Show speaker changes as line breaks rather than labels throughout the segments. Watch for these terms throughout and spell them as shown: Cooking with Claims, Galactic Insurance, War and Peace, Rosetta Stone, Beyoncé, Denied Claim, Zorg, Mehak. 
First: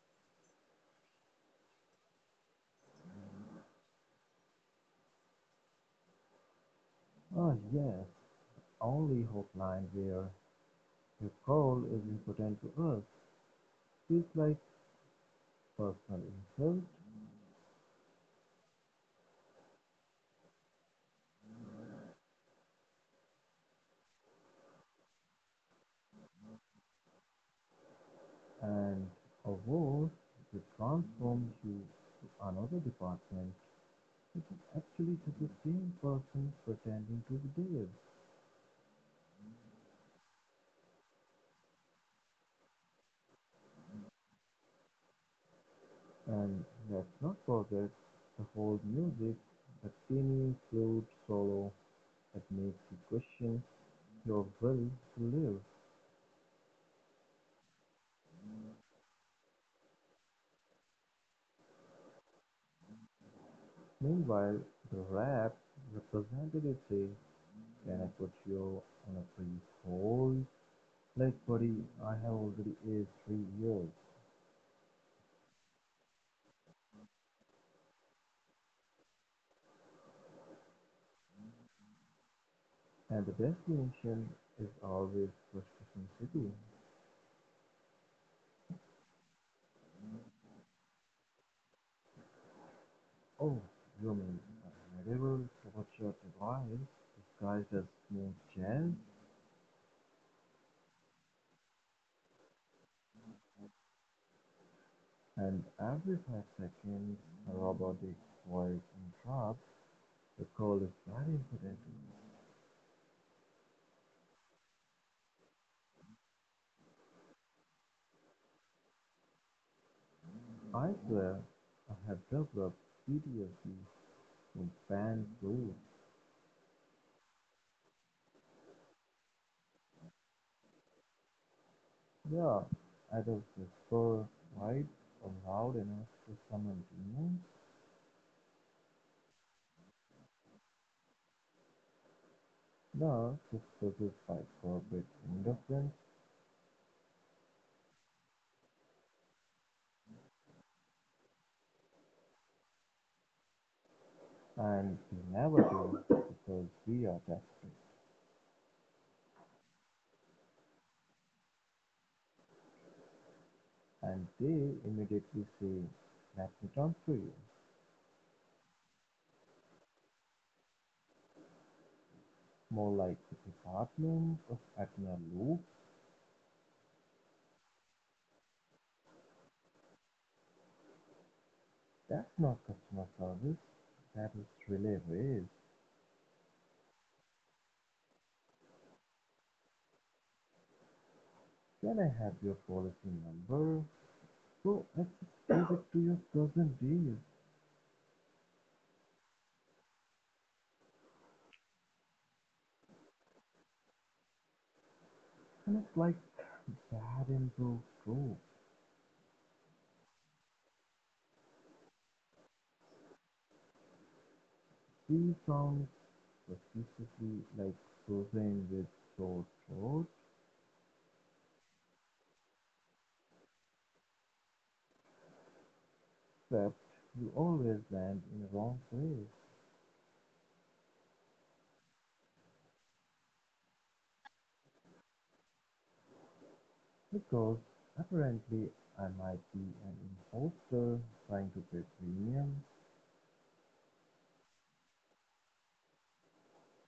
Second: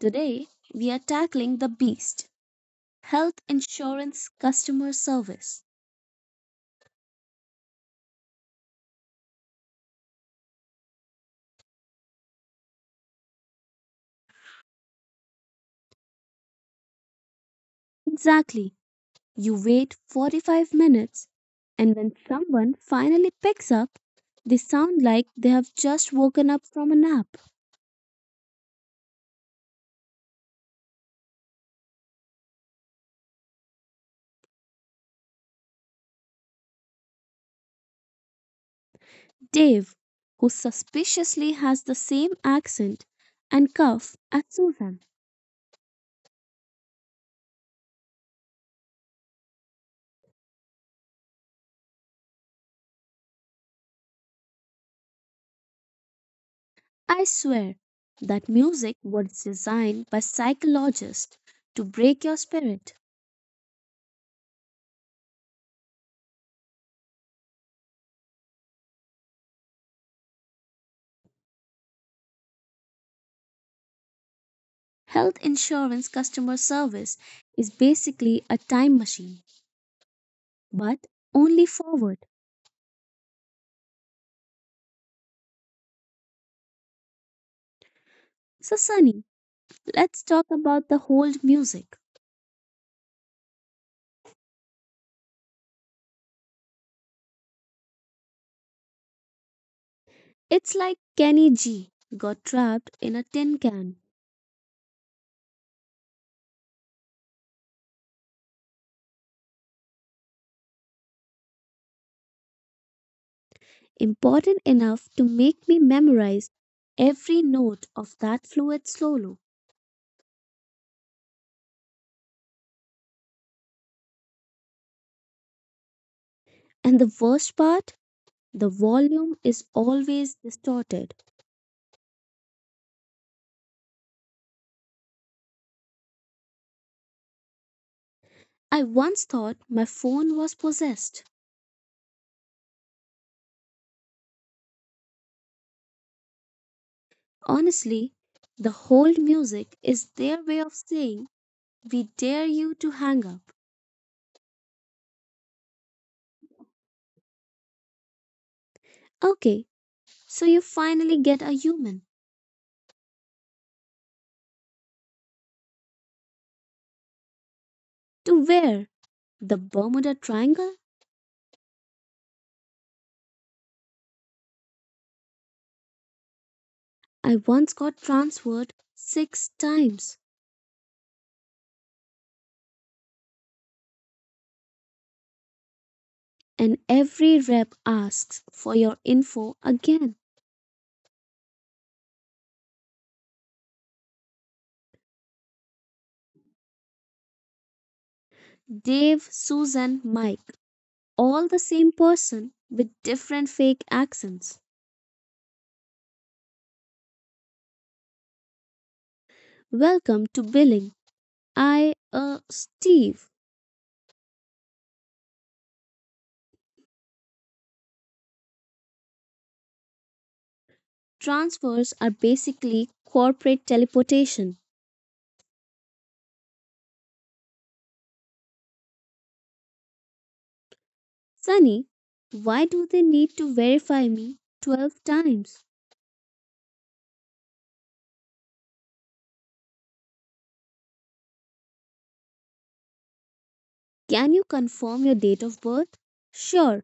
Today, we are tackling the beast health insurance customer service.
Oh yes, only hotline where your call is important to us. Feels like personal insult
Exactly. You wait 45 minutes, and when someone finally picks up, they sound like they have just woken up from a nap.
and a vote to transform you to another department. It is actually just the same person pretending to be Dave.
Dave, who suspiciously has the same accent and cough as Susan.
And let's not forget the whole music, the tiny flute solo that makes you question your will to live.
I swear that music was designed by psychologists to break your spirit.
Meanwhile, the rap representative says, can I put you on a brief hold? Like, buddy, I have already aged 3 years,
Health insurance customer service is basically a time machine, but only forward.
and the destination is always Prescription City.
So, Sunny, let's talk about the hold music.
Oh, you mean a medieval torture device disguised as smooth jazz?
It's like Kenny G got trapped in a tin can,
And every 5 seconds, a robotic voice interrupts. The call is very important.
important enough to make me memorize every note of that fluid solo.
I swear, I have developed PTSD to fan rules.
And the worst part, the volume is always distorted.
Yeah, adults whisper quite loud enough to summon demons.
I once thought my phone was possessed.
The whispers is by corporate indifference,
Honestly, the hold music is their way of saying, we dare you to hang up.
and we never do because we are desperate.
Okay, so you finally get a human.
And they immediately say, let me transfer you.
To where? The Bermuda Triangle?
More like the department of Atina Loop.
I once got transferred six times,
That's not customer service, that is relay race.
and every rep asks for your info again.
Can I have your policy number? So let's give it to your cousin, dear.
Dave, Susan, Mike, all the same person with different fake accents.
And it's like bad improv trope.
Welcome to billing. I, Steve.
These songs repeatedly like frozen with so throat,
Transfers are basically corporate teleportation.
except you always land in the wrong place.
Sunny, why do they need to verify me 12 times?
Because apparently I might be an imposter trying to pay premium
Can you confirm your date of birth? Sure,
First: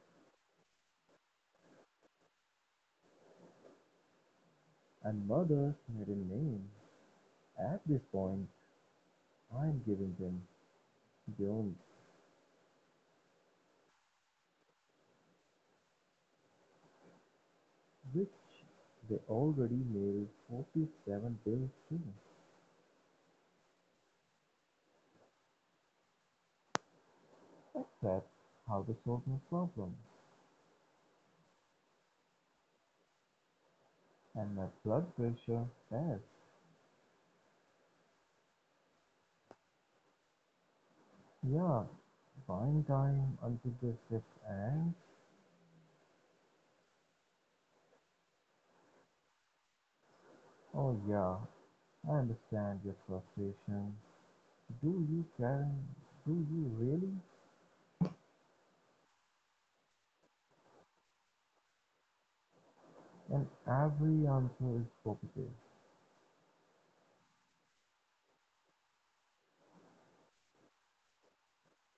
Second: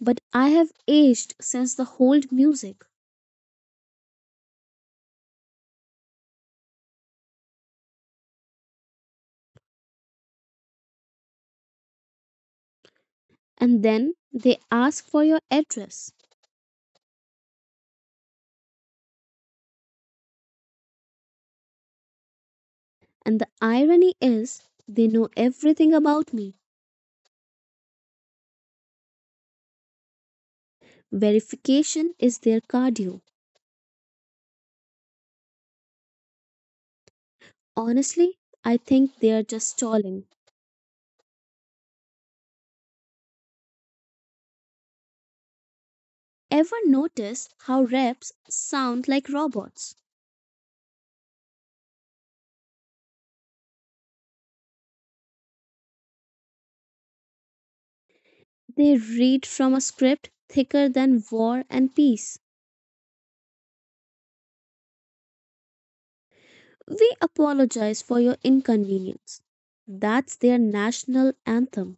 but I have aged since the hold music.
and murder maiden name. At this point, I'm giving them Jones,
And then they ask for your address.
which they already mailed 47 bills to.
And the irony is, they know everything about me.
That's how they solve my problem.
Verification is their cardio.
And my blood pressure fast.
Honestly, I think they are just stalling.
Yeah, wine time until the shift ends.
Ever notice how reps sound like robots?
Oh yeah, I understand your frustration. Do you, Karen? Do you really?
They read from a script thicker than War and Peace.
And every answer is positive.
We apologize for your inconvenience. That's their national anthem.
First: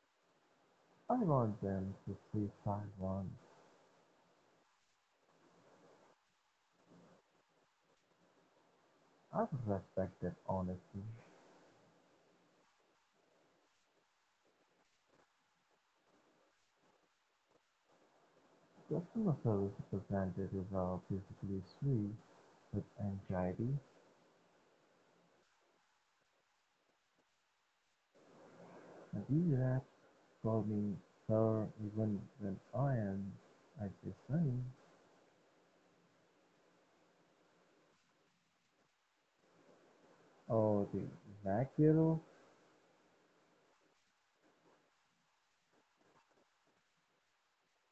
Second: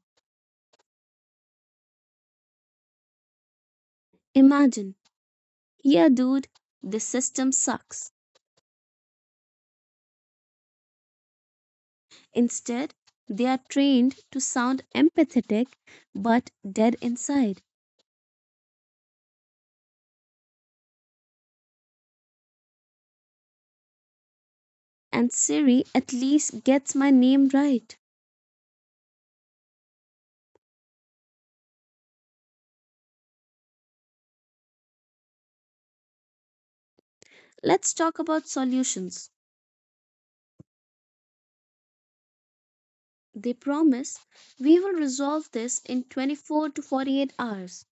I want them to freestyle one.
Imagine, yeah, dude, the system sucks.
I would respect that honesty.
Instead, they are trained to sound empathetic but dead inside.
Customer service representatives are physically sweet with anxiety
And Siri at least gets my name right.
and irrational, forming her even when I am at the Sun
Let's talk about solutions.
or the inaugural
They promise we will resolve this in 24 to 48 hours.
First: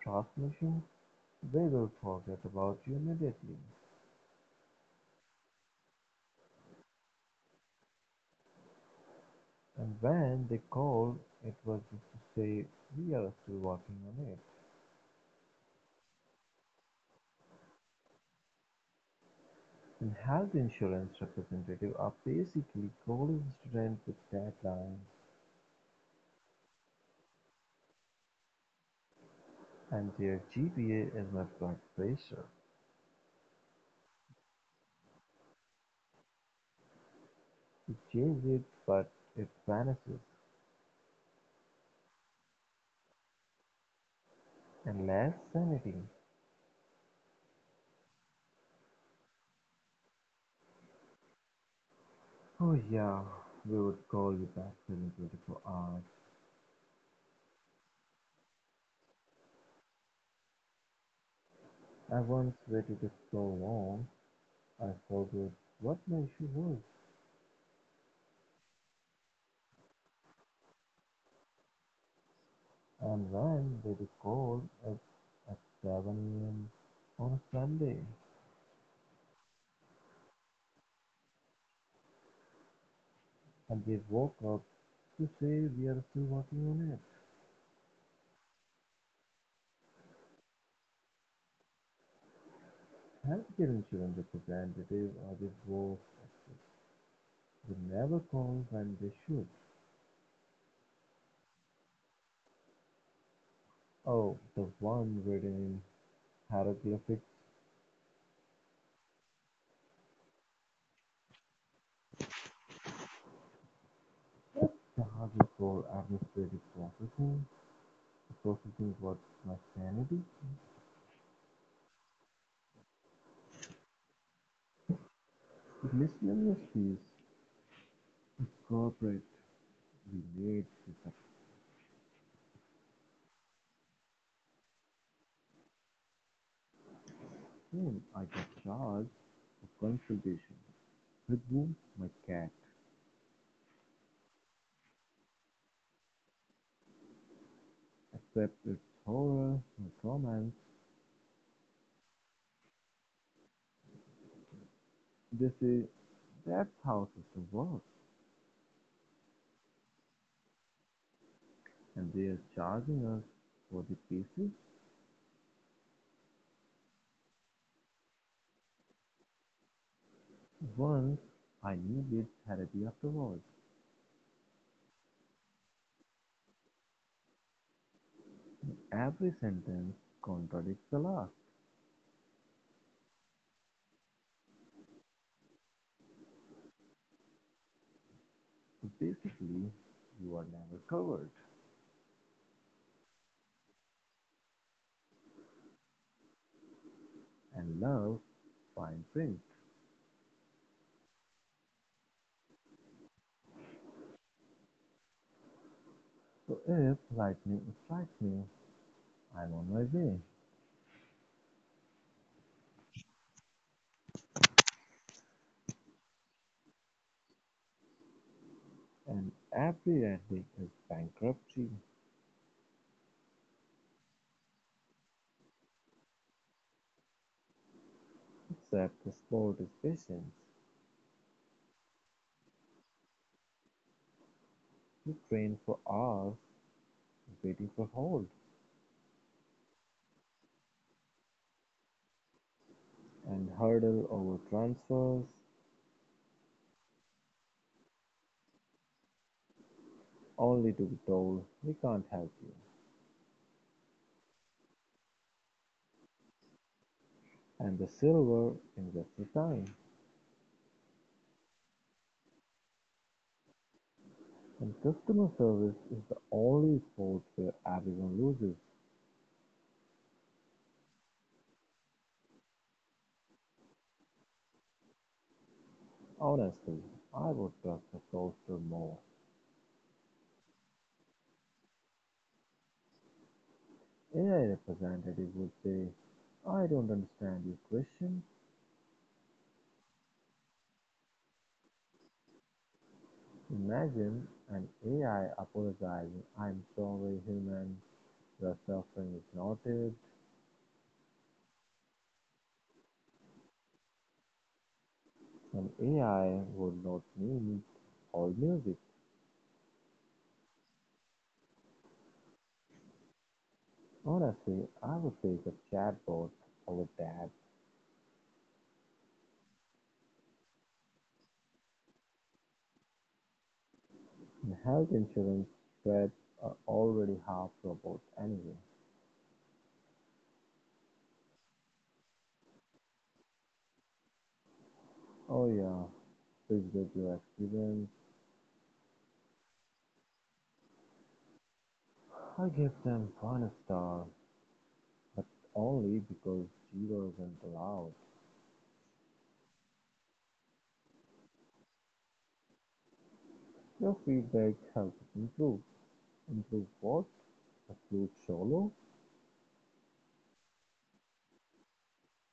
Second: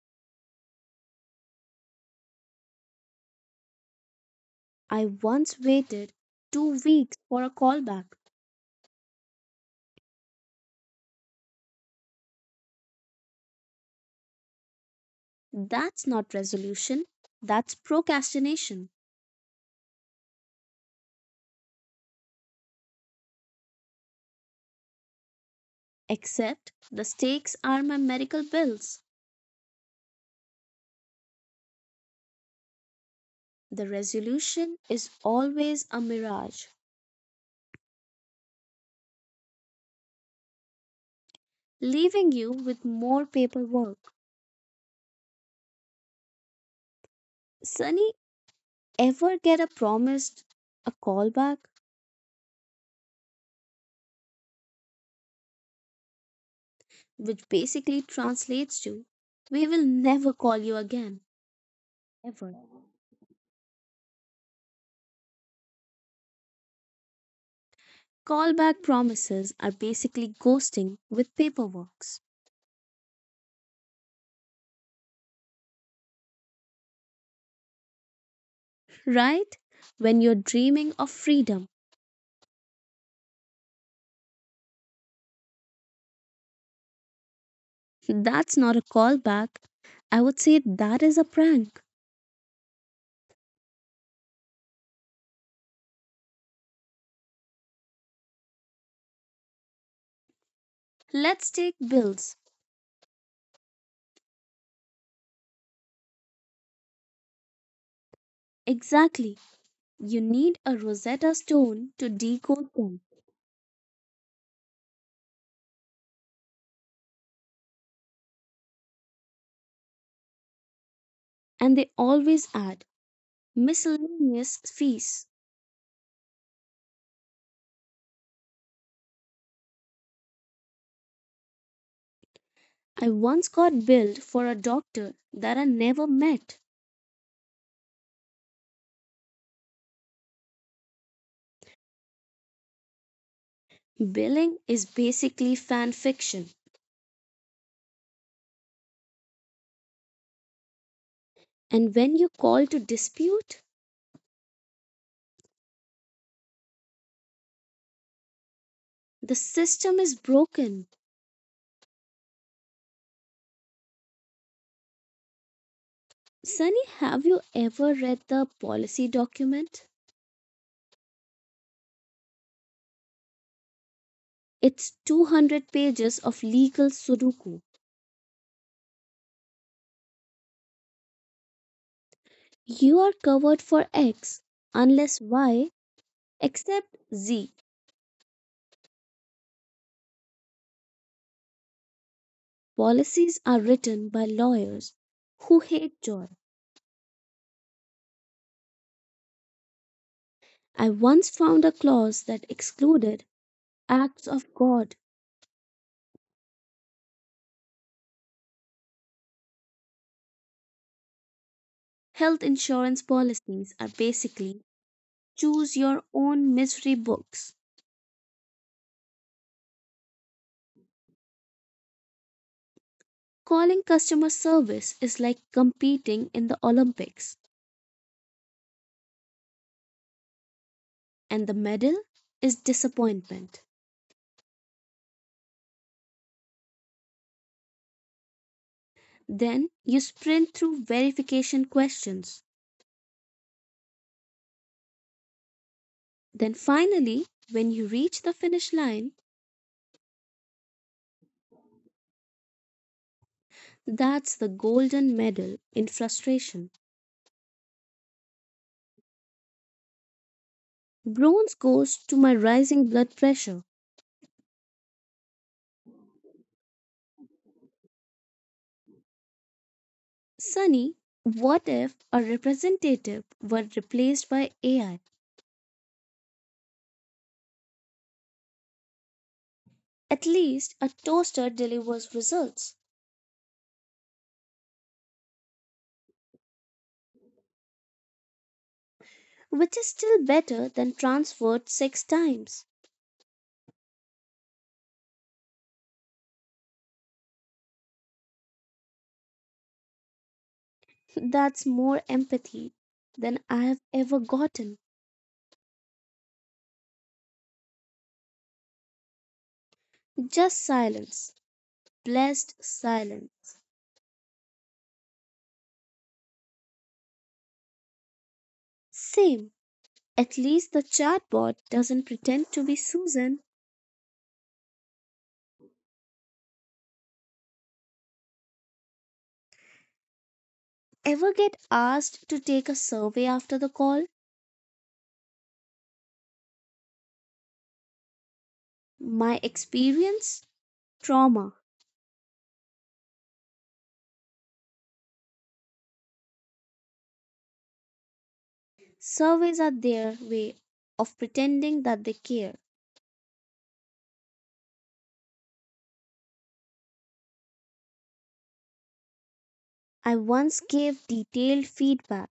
transmission, they will forget about you immediately.
I once waited 2 weeks for a callback.
And when they call, it was just to say, we are still working on it.
That's not resolution, that's procrastination.
And health insurance representative are basically college students with deadlines,
Except the stakes are my medical bills.
and their GPA is not blood pressure.
The resolution is always a mirage,
You change it, but it vanishes.
leaving you with more paperwork.
Unless sanity.
Sunny, ever get a promised a callback,
Oh yeah, we would call you back every 24 hours.
which basically translates to we will never call you again,
I
ever.
once waited so long, I forgot what my issue was.
Callback promises are basically ghosting with paperwork.
And when they called us at 7 a.m. on a Sunday,
Right? When you're dreaming of freedom,
and they woke up to say we are still working on it.
that's not a callback. I would say that is a prank.
Healthcare insurance representative or the who never call when they should.
Let's take bills.
Oh, the one written in hieroglyphics
Exactly. You need a Rosetta Stone to decode them,
that charges for administrative processing. Processing was my sanity.
and they always add miscellaneous fees.
The miscellaneous fees, corporate, we made this up
I once got billed for a doctor that I never met.
soon. I got charged for consultation. With whom? My cat.
Billing is basically fan fiction,
Except its horror, my torment.
and when you call to dispute,
They say that's how system works,
the system is broken.
and they are charging us for the pieces.
Sunny, have you ever read the policy document?
Once I knew this therapy afterwards.
It's 200 pages of legal sudoku.
Every sentence contradicts the last.
You are covered for X unless Y, except Z.
So basically, you are never covered.
Policies are written by lawyers who hate joy.
And love fine print.
I once found a clause that excluded acts of God.
So if lightning strikes me, I'm on my way.
Health insurance policies are basically choose your own misery books.
And every attic is bankruptcy,
Calling customer service is like competing in the Olympics,
except the sport is patience.
and the medal is disappointment.
You train for hours, waiting for hold,
Then you sprint through verification questions.
and hurdle over transfers,
Then finally, when you reach the finish line,
only to be told we can't help you.
that's the golden medal in frustration.
And the silver invests the time.
Bronze goes to my rising blood pressure.
And customer service is the only sport where everyone loses.
Sunny, what if a representative were replaced by AI?
Honestly, I would trust a toaster more.
At least a toaster delivers results,
AI representative would say, I don't understand your question.
which is still better than transferred six times.
Imagine an AI apologizing, I'm sorry, human, your suffering is noted.
That's more empathy than I have ever gotten.
An AI would not need all music.
Just silence, blessed silence.
Honestly, I would take a chatbot over that.
Same. At least the chatbot doesn't pretend to be Susan.
And health insurance threads are already half robots anyway.
Ever get asked to take a survey after the call?
Oh yeah, please rate your experience.
My experience? Trauma.
I give them one star, but only because zero isn't allowed.
Surveys are their way of pretending that they care.
Your feedback helps improve. Improve what? Upload solo?
I once gave detailed feedback.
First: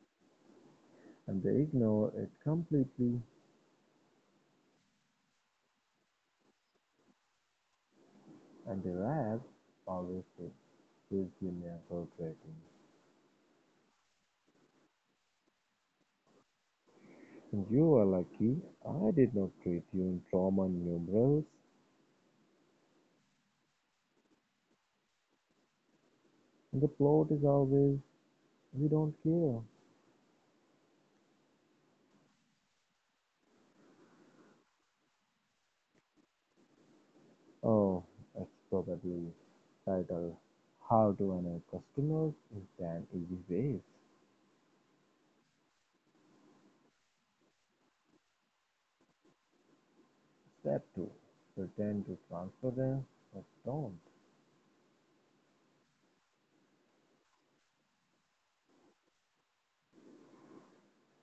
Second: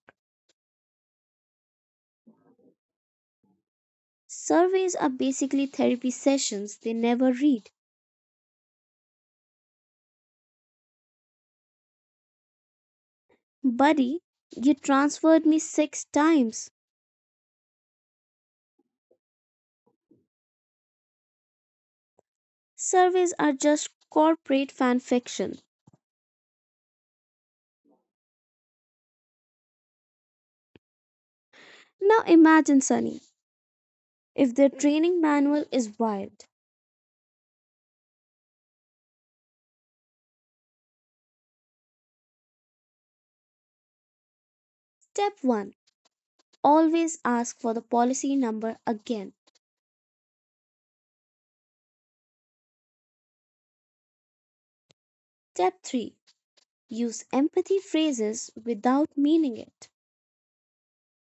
And they ignore it completely
Surveys are basically therapy sessions they never read.
and their app always says, please give me a good rating.
Buddy, you transferred me six times.
And you are lucky I did not treat you in trauma numerals.
Surveys are just corporate fan fiction.
And the plot is always, we don't care.
Now imagine, Sunny, if their training manual is wild.
Oh, it's probably titled, how to annoy customers in 10 easy ways.
Step 1: always ask for the policy number again.
Step two: pretend to transfer them, but don't.
Step 3: use empathy phrases without meaning it.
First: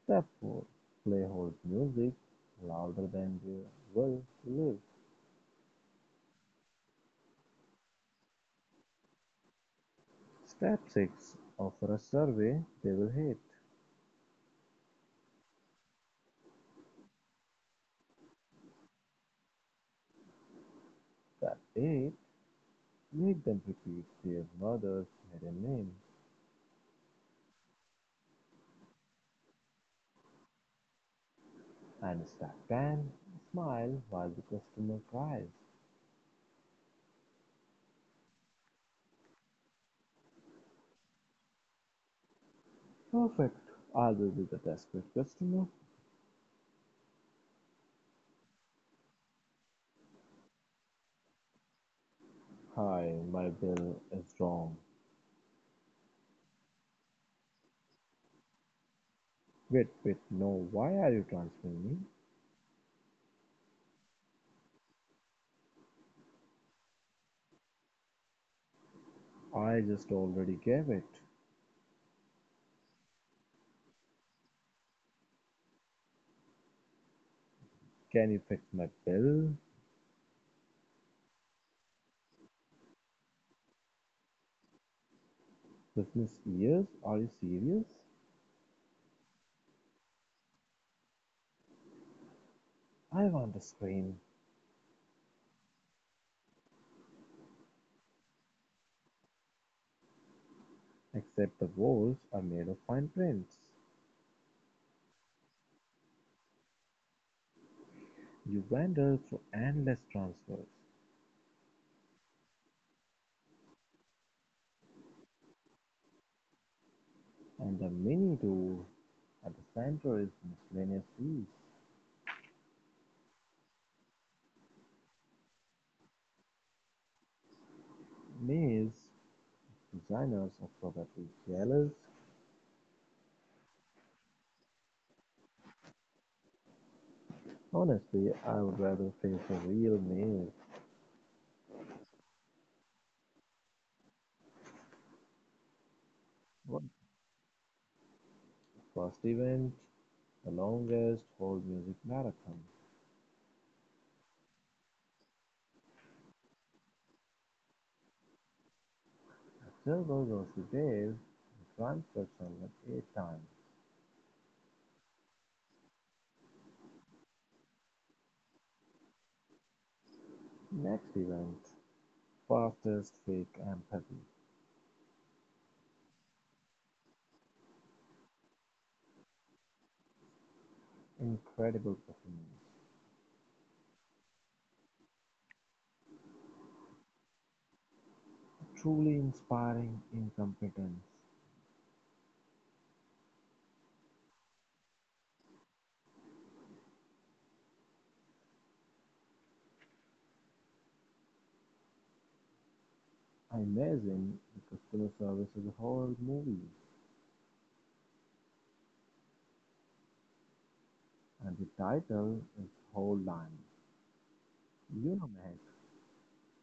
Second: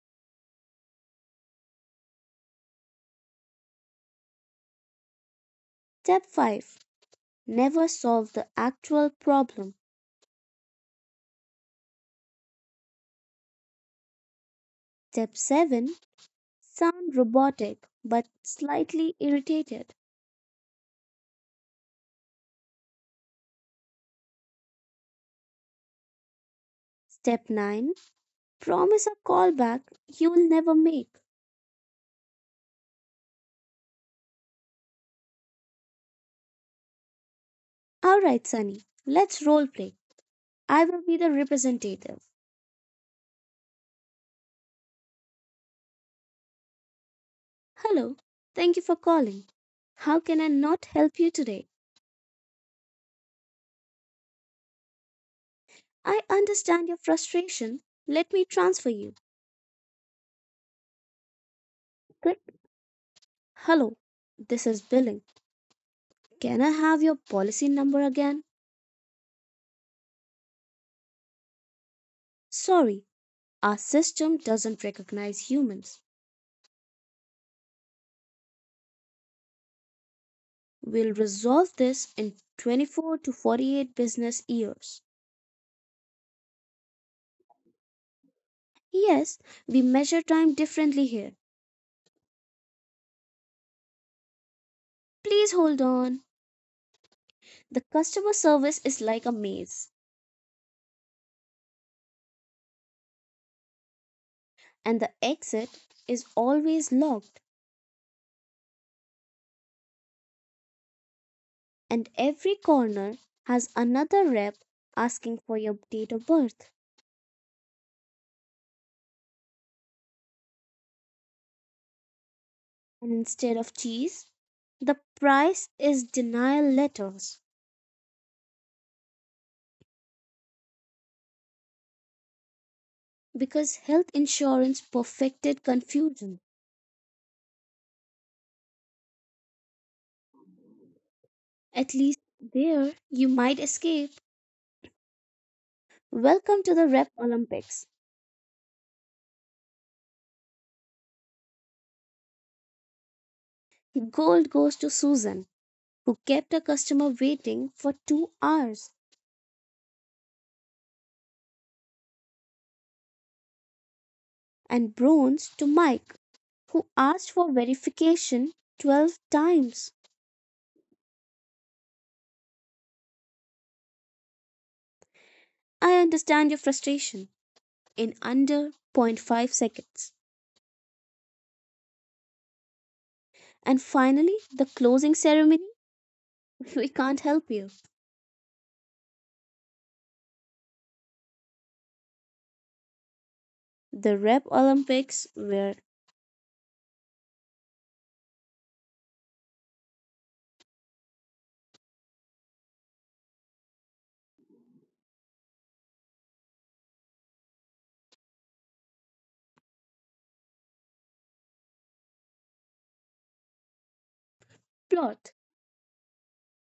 Step four: play hold music louder than they will live.
Step 5: never solve the actual problem.
Step six: offer a survey they will hate.
Step 7: sound robotic but slightly irritated.
Step eight: make them repeat their mother's maiden name.
Step 9: promise a callback you'll never make.
And step ten: smile while the customer cries.
Alright, Sunny, let's role play. I will be the representative.
Perfect. I will be the desperate customer.
Hello, thank you for calling. How can I not help you today?
Hi, my bill is wrong.
I understand your frustration. Let me transfer you.
Wait, wait, no. Why are you transferring me?
Click. Hello, this is billing. Can I have your policy number again?
I just already gave it.
Sorry, our system doesn't recognize humans.
Can you fix my bill?
We'll resolve this in 24 to 48 business years.
Business ears? Are you serious?
Yes, we measure time differently here.
I want to scream.
Please hold on. The customer service is like a maze,
Except the walls are made of fine prints.
and the exit is always locked,
You wander through endless transfers.
and every corner has another rep asking for your date of birth.
And the mini tour at the center is miscellaneous fees.
And instead of cheese, the price is denial letters
Maze designers are probably jealous.
because health insurance perfected confusion.
Honestly, I would rather face a real maze.
At least there you might escape. Welcome to
What?
the Rep Olympics.
First event, the longest whole music marathon.
Gold goes to Susan, who kept a customer waiting for 2 hours,
Gerber was detailed in transversal at eight times.
and bronze to Mike, who asked for verification 12 times.
Next event, fastest fake empathy.
I understand your frustration in under 0.5 seconds.
Incredible performance.
And finally, the closing ceremony. We can't help you.
Truly inspiring incompetence.
The Rep Olympics were
Amazing the customer service is a whole movie and the title is whole line. You know
plot.
Meg.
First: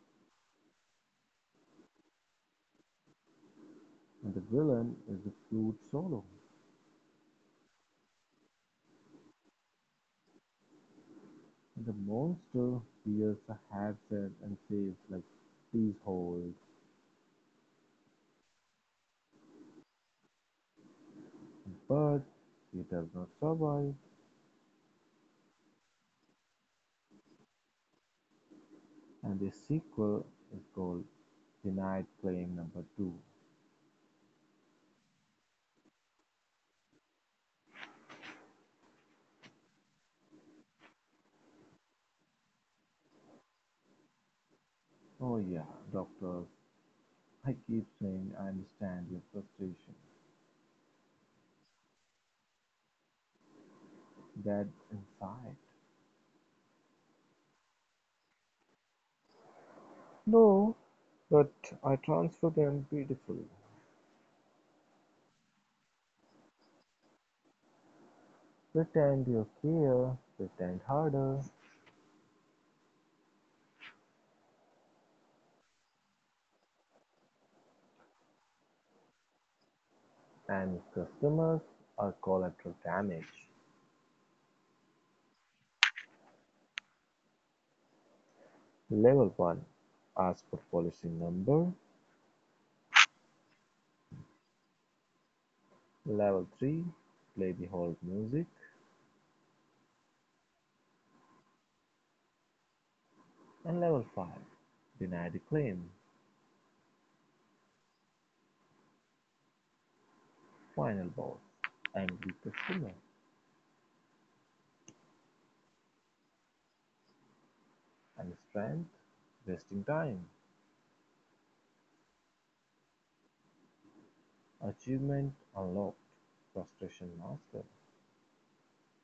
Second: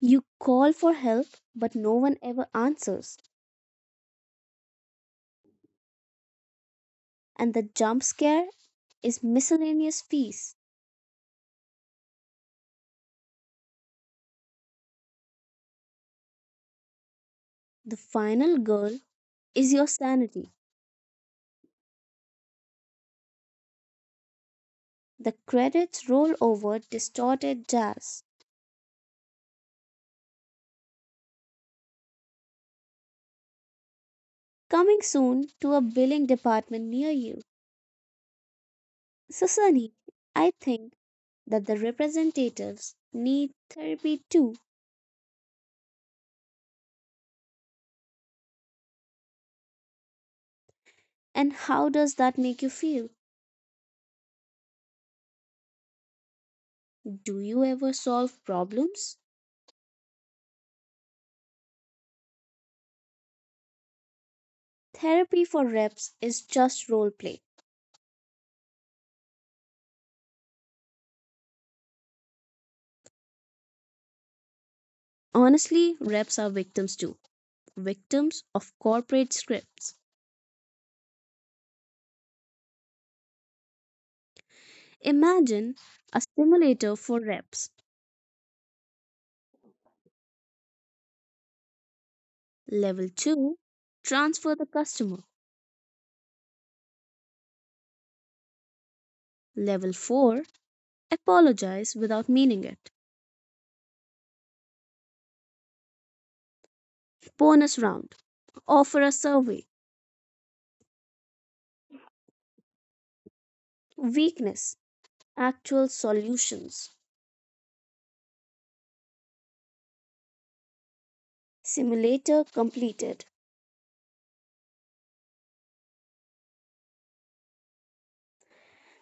You call for help, but no one ever answers.
And the villain is the flute solo.
And the jump scare is miscellaneous fees.
And the monster wears a headset and says like please hold.
The final goal is your sanity.
But he does not survive.
The credits roll over distorted jazz,
And the sequel is called Denied Claim Number Two.
coming soon to a billing department near you. So, Sunny, I think that the representatives need therapy too.
Oh yeah, doctors. I keep saying I understand your frustration.
And how does that make you feel?
That inside.
Do you ever solve problems?
No, but I transfer them beautifully.
Therapy for reps is just role play.
Pretend you care, pretend harder,
Honestly, reps are victims too, victims of corporate scripts.
and if customers are collateral damage.
Imagine a simulator for reps.
Level 1. Ask for policy number.
Level 2: transfer the customer.
Level 3, play the hold music.
Level 4: apologize without meaning it.
And level 5, deny the claim.
Bonus round: offer a survey.
Final boss, and with the stamina
Weakness, actual solutions.
and strength, wasting time.
Simulator completed.
Achievement unlocked. Frustration master.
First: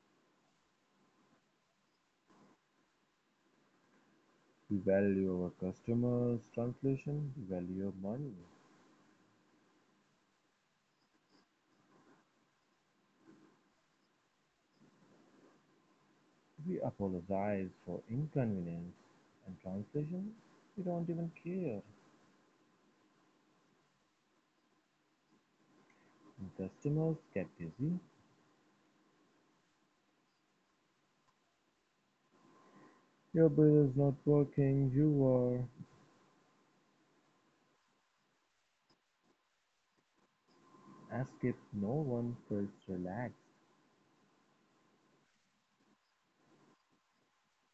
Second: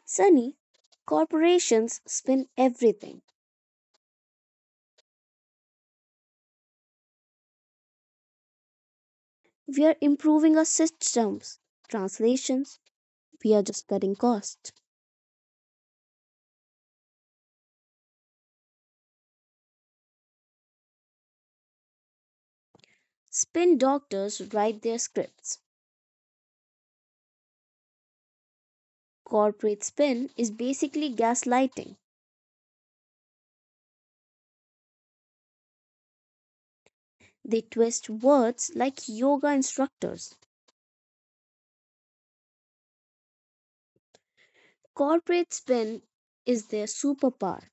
Sunny, corporations spin everything.
We value our customers' translation. We value money.
We are improving our systems, translations, we are just cutting costs.
We apologize for inconvenience. And translation, we don't even care.
Spin doctors write their scripts.
And customers get busy.
Corporate spin is basically gaslighting.
Your bill is not working. You are
They twist words like yoga instructors.
escaped. No one feels relaxed.
Corporate spin is their superpower.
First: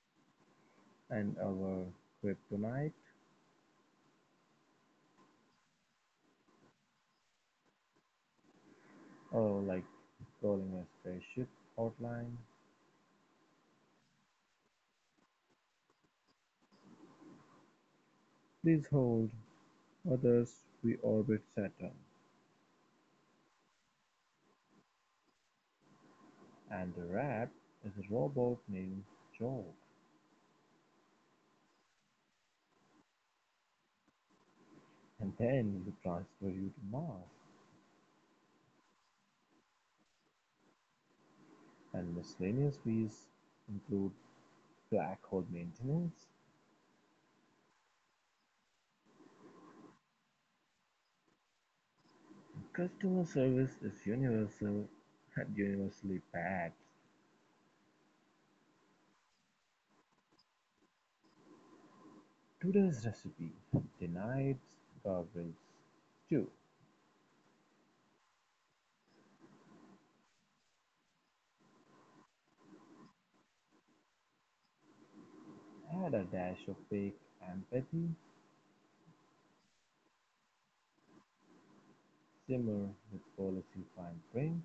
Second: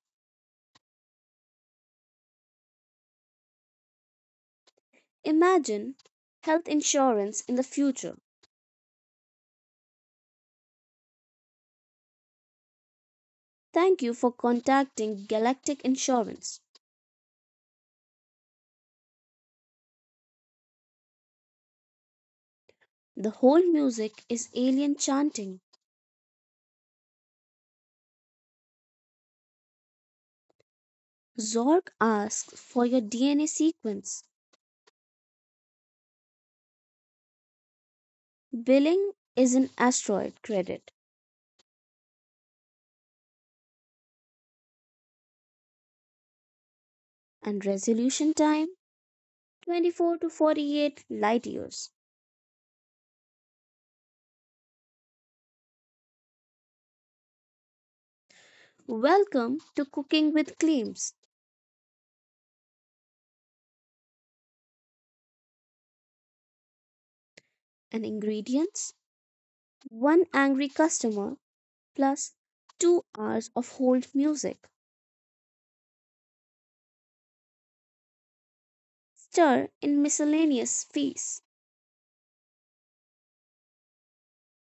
And our kryptonite
Imagine health insurance in the future.
or like calling a spaceship outline.
Thank you for contacting Galactic Insurance.
Please hold. Others we orbit Saturn.
The whole music is alien chanting.
And the rat is a robot named Jock.
Zorg asks for your DNA sequence.
And then we transfer you to Mars.
Billing is an asteroid credit
And miscellaneous fees include black hole maintenance.
and resolution time 24 to 48 light years.
Customer service is universal and universally bad.
Welcome to Cooking with Claims
Today's recipe denied garbage stew.
and Ingredients. One angry customer plus 2 hours of hold music.
Add a dash of fake empathy.
Stir in miscellaneous fees.
Simmer with policy fine print.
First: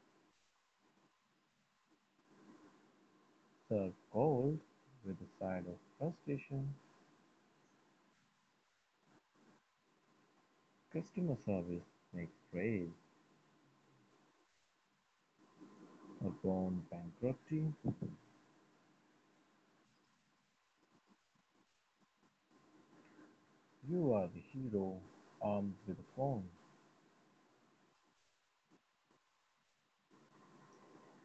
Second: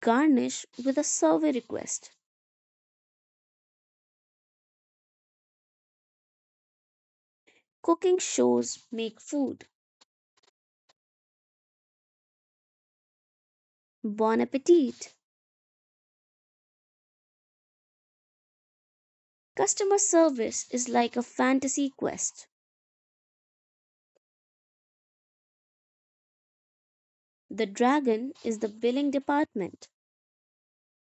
Garnish with a survey request.
Serve cold with a side of frustration.
Cooking shows make food.
Customer service makes trade
Bon appetit!
upon bankruptcy.
Customer service is like a fantasy quest.
You are the hero armed with a phone.
The dragon is the billing department.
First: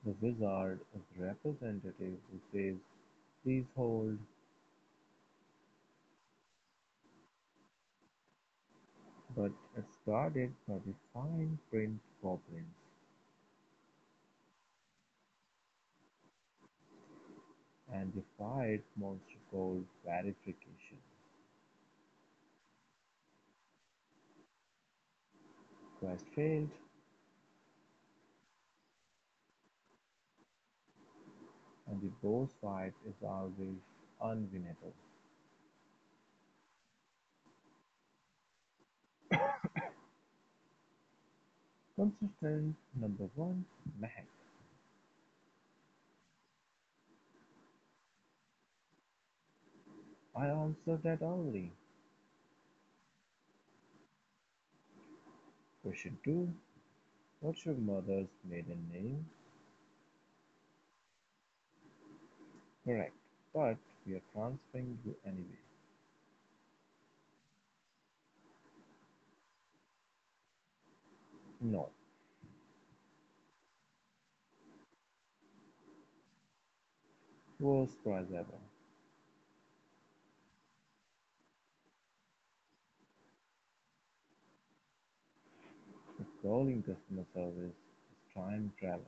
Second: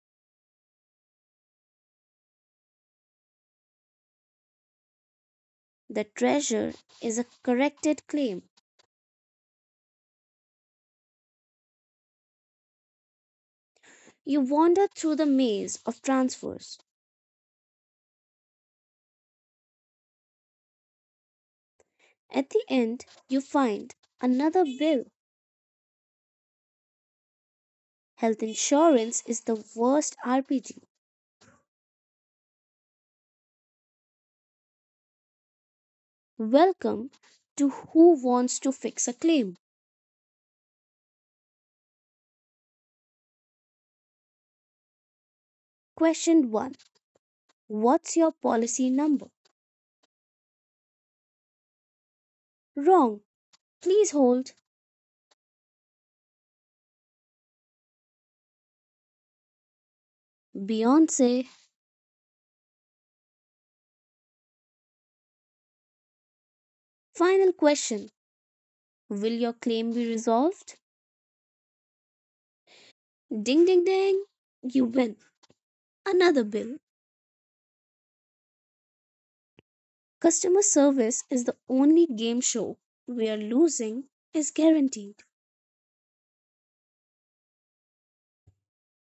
The wizard is the representative who says, please hold,
The treasure is a corrected claim.
but it's guarded by the fine print goblins
You wander through the maze of transfers.
and the fight monster called verification.
At the end, you find another bill.
Quest failed,
Health insurance is the worst RPG.
and the boss fight is always unwinnable.
Welcome to Who Wants to Fix a Claim.
Contestant number one, Mac.
Question 1: what's your policy number?
I answered that only.
Wrong. Please hold.
Question two, what's your mother's maiden name?
Beyonce,
Correct, but we're transferring you anyway.
final question. Will your claim be resolved?
No,
Ding ding ding. You win. Another bill.
worst prize ever.
Customer service is the only game show where losing is guaranteed.
If calling customer service is time travel,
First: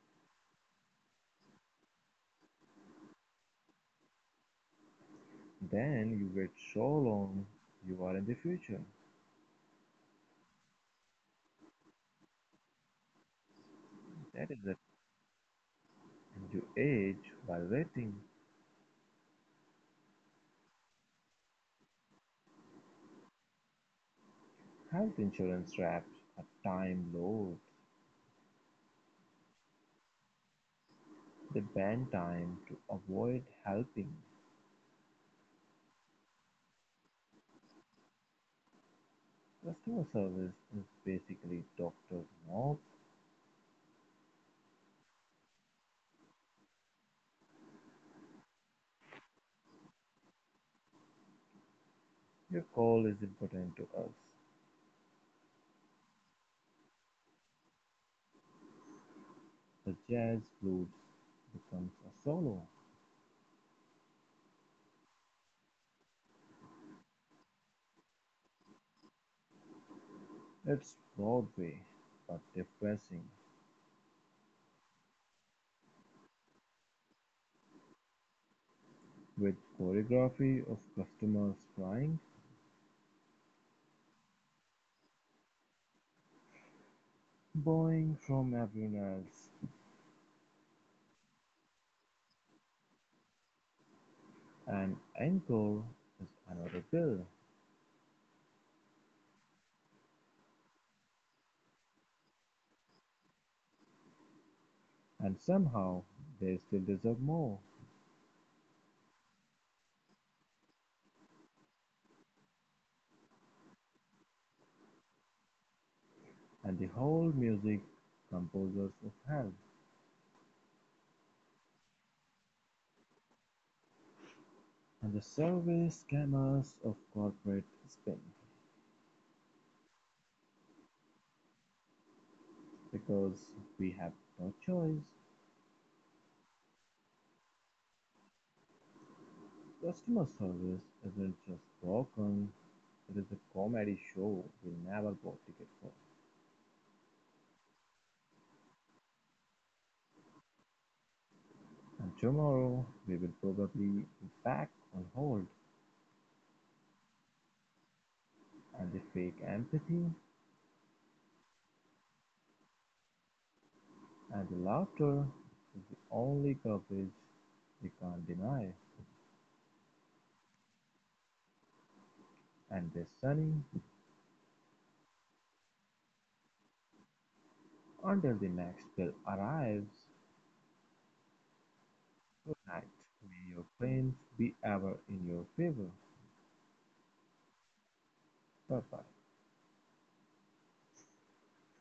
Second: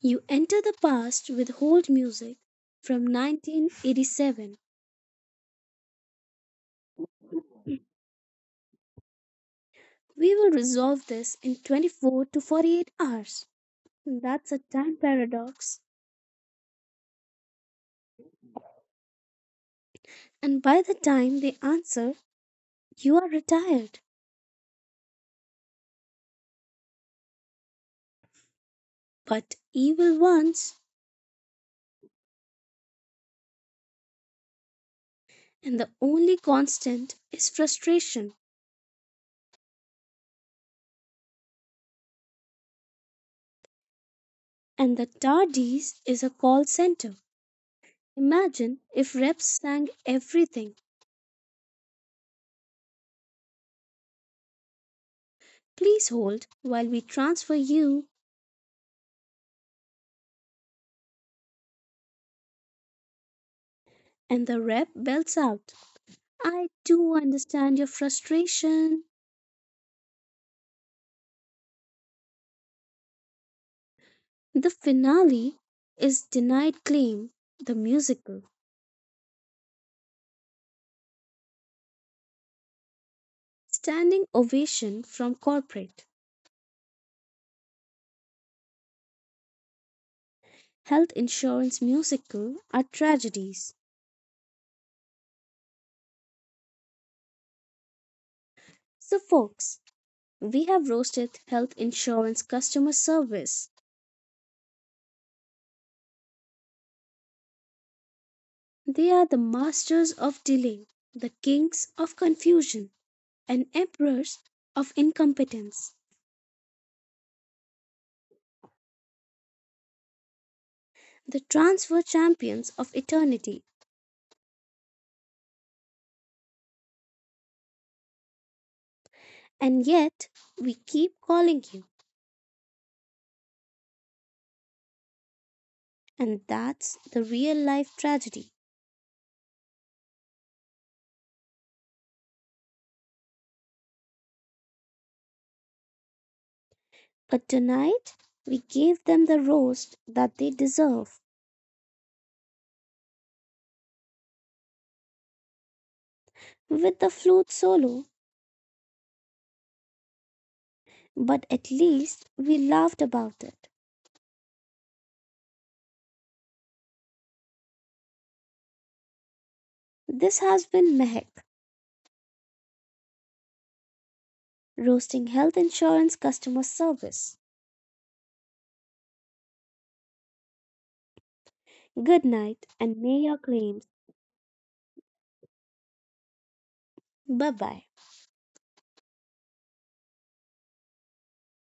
You enter the past with hold music from 1987.
then you wait so long you are in the future.
We will resolve this in 24 to 48 hours. That's
That
a
is it.
time paradox.
And you age while waiting.
And by the time they answer, you are retired.
Health insurance wraps are time lords.
But evil ones
They ban time to avoid helping.
and the only constant is frustration.
Customer service is basically doctor's notes.
And the tardies is a call center. Imagine if reps sang everything.
Your call is important to us.
Please hold while we transfer you,
The jazz blues becomes a solo.
and the rep belts out. I do understand your frustration.
It's Broadway, but depressing,
The finale is Denied Claim, the musical.
with choreography of customers crying,
Standing ovation from corporate.
bowing from everyone else.
Health insurance musical are tragedies.
An encore is another bill,
So, folks, we have roasted health insurance customer service.
and somehow they still deserve more.
They are the masters of delay, the kings of confusion, and emperors of incompetence,
And the whole music composers of hell,
the transfer champions of eternity.
and the survey scammers of corporate spin.
And yet, we keep calling you,
Because we have no choice.
and that's the real life tragedy.
Customer service isn't just broken; it is a comedy show we never bought ticket for.
But tonight, we gave them the roast that they deserve
And tomorrow we will probably be back on hold
with the flute solo,
and the fake empathy
but at least we laughed about it.
and the laughter is the only coverage we can't deny.
This has been Mehak.
And the sunny
Roasting Health Insurance Customer Service.
until the next bill arrives.
Good
Good
night
night.
and may your
May your
claims.
claims be ever in your favor.
Bye bye.
Bye bye.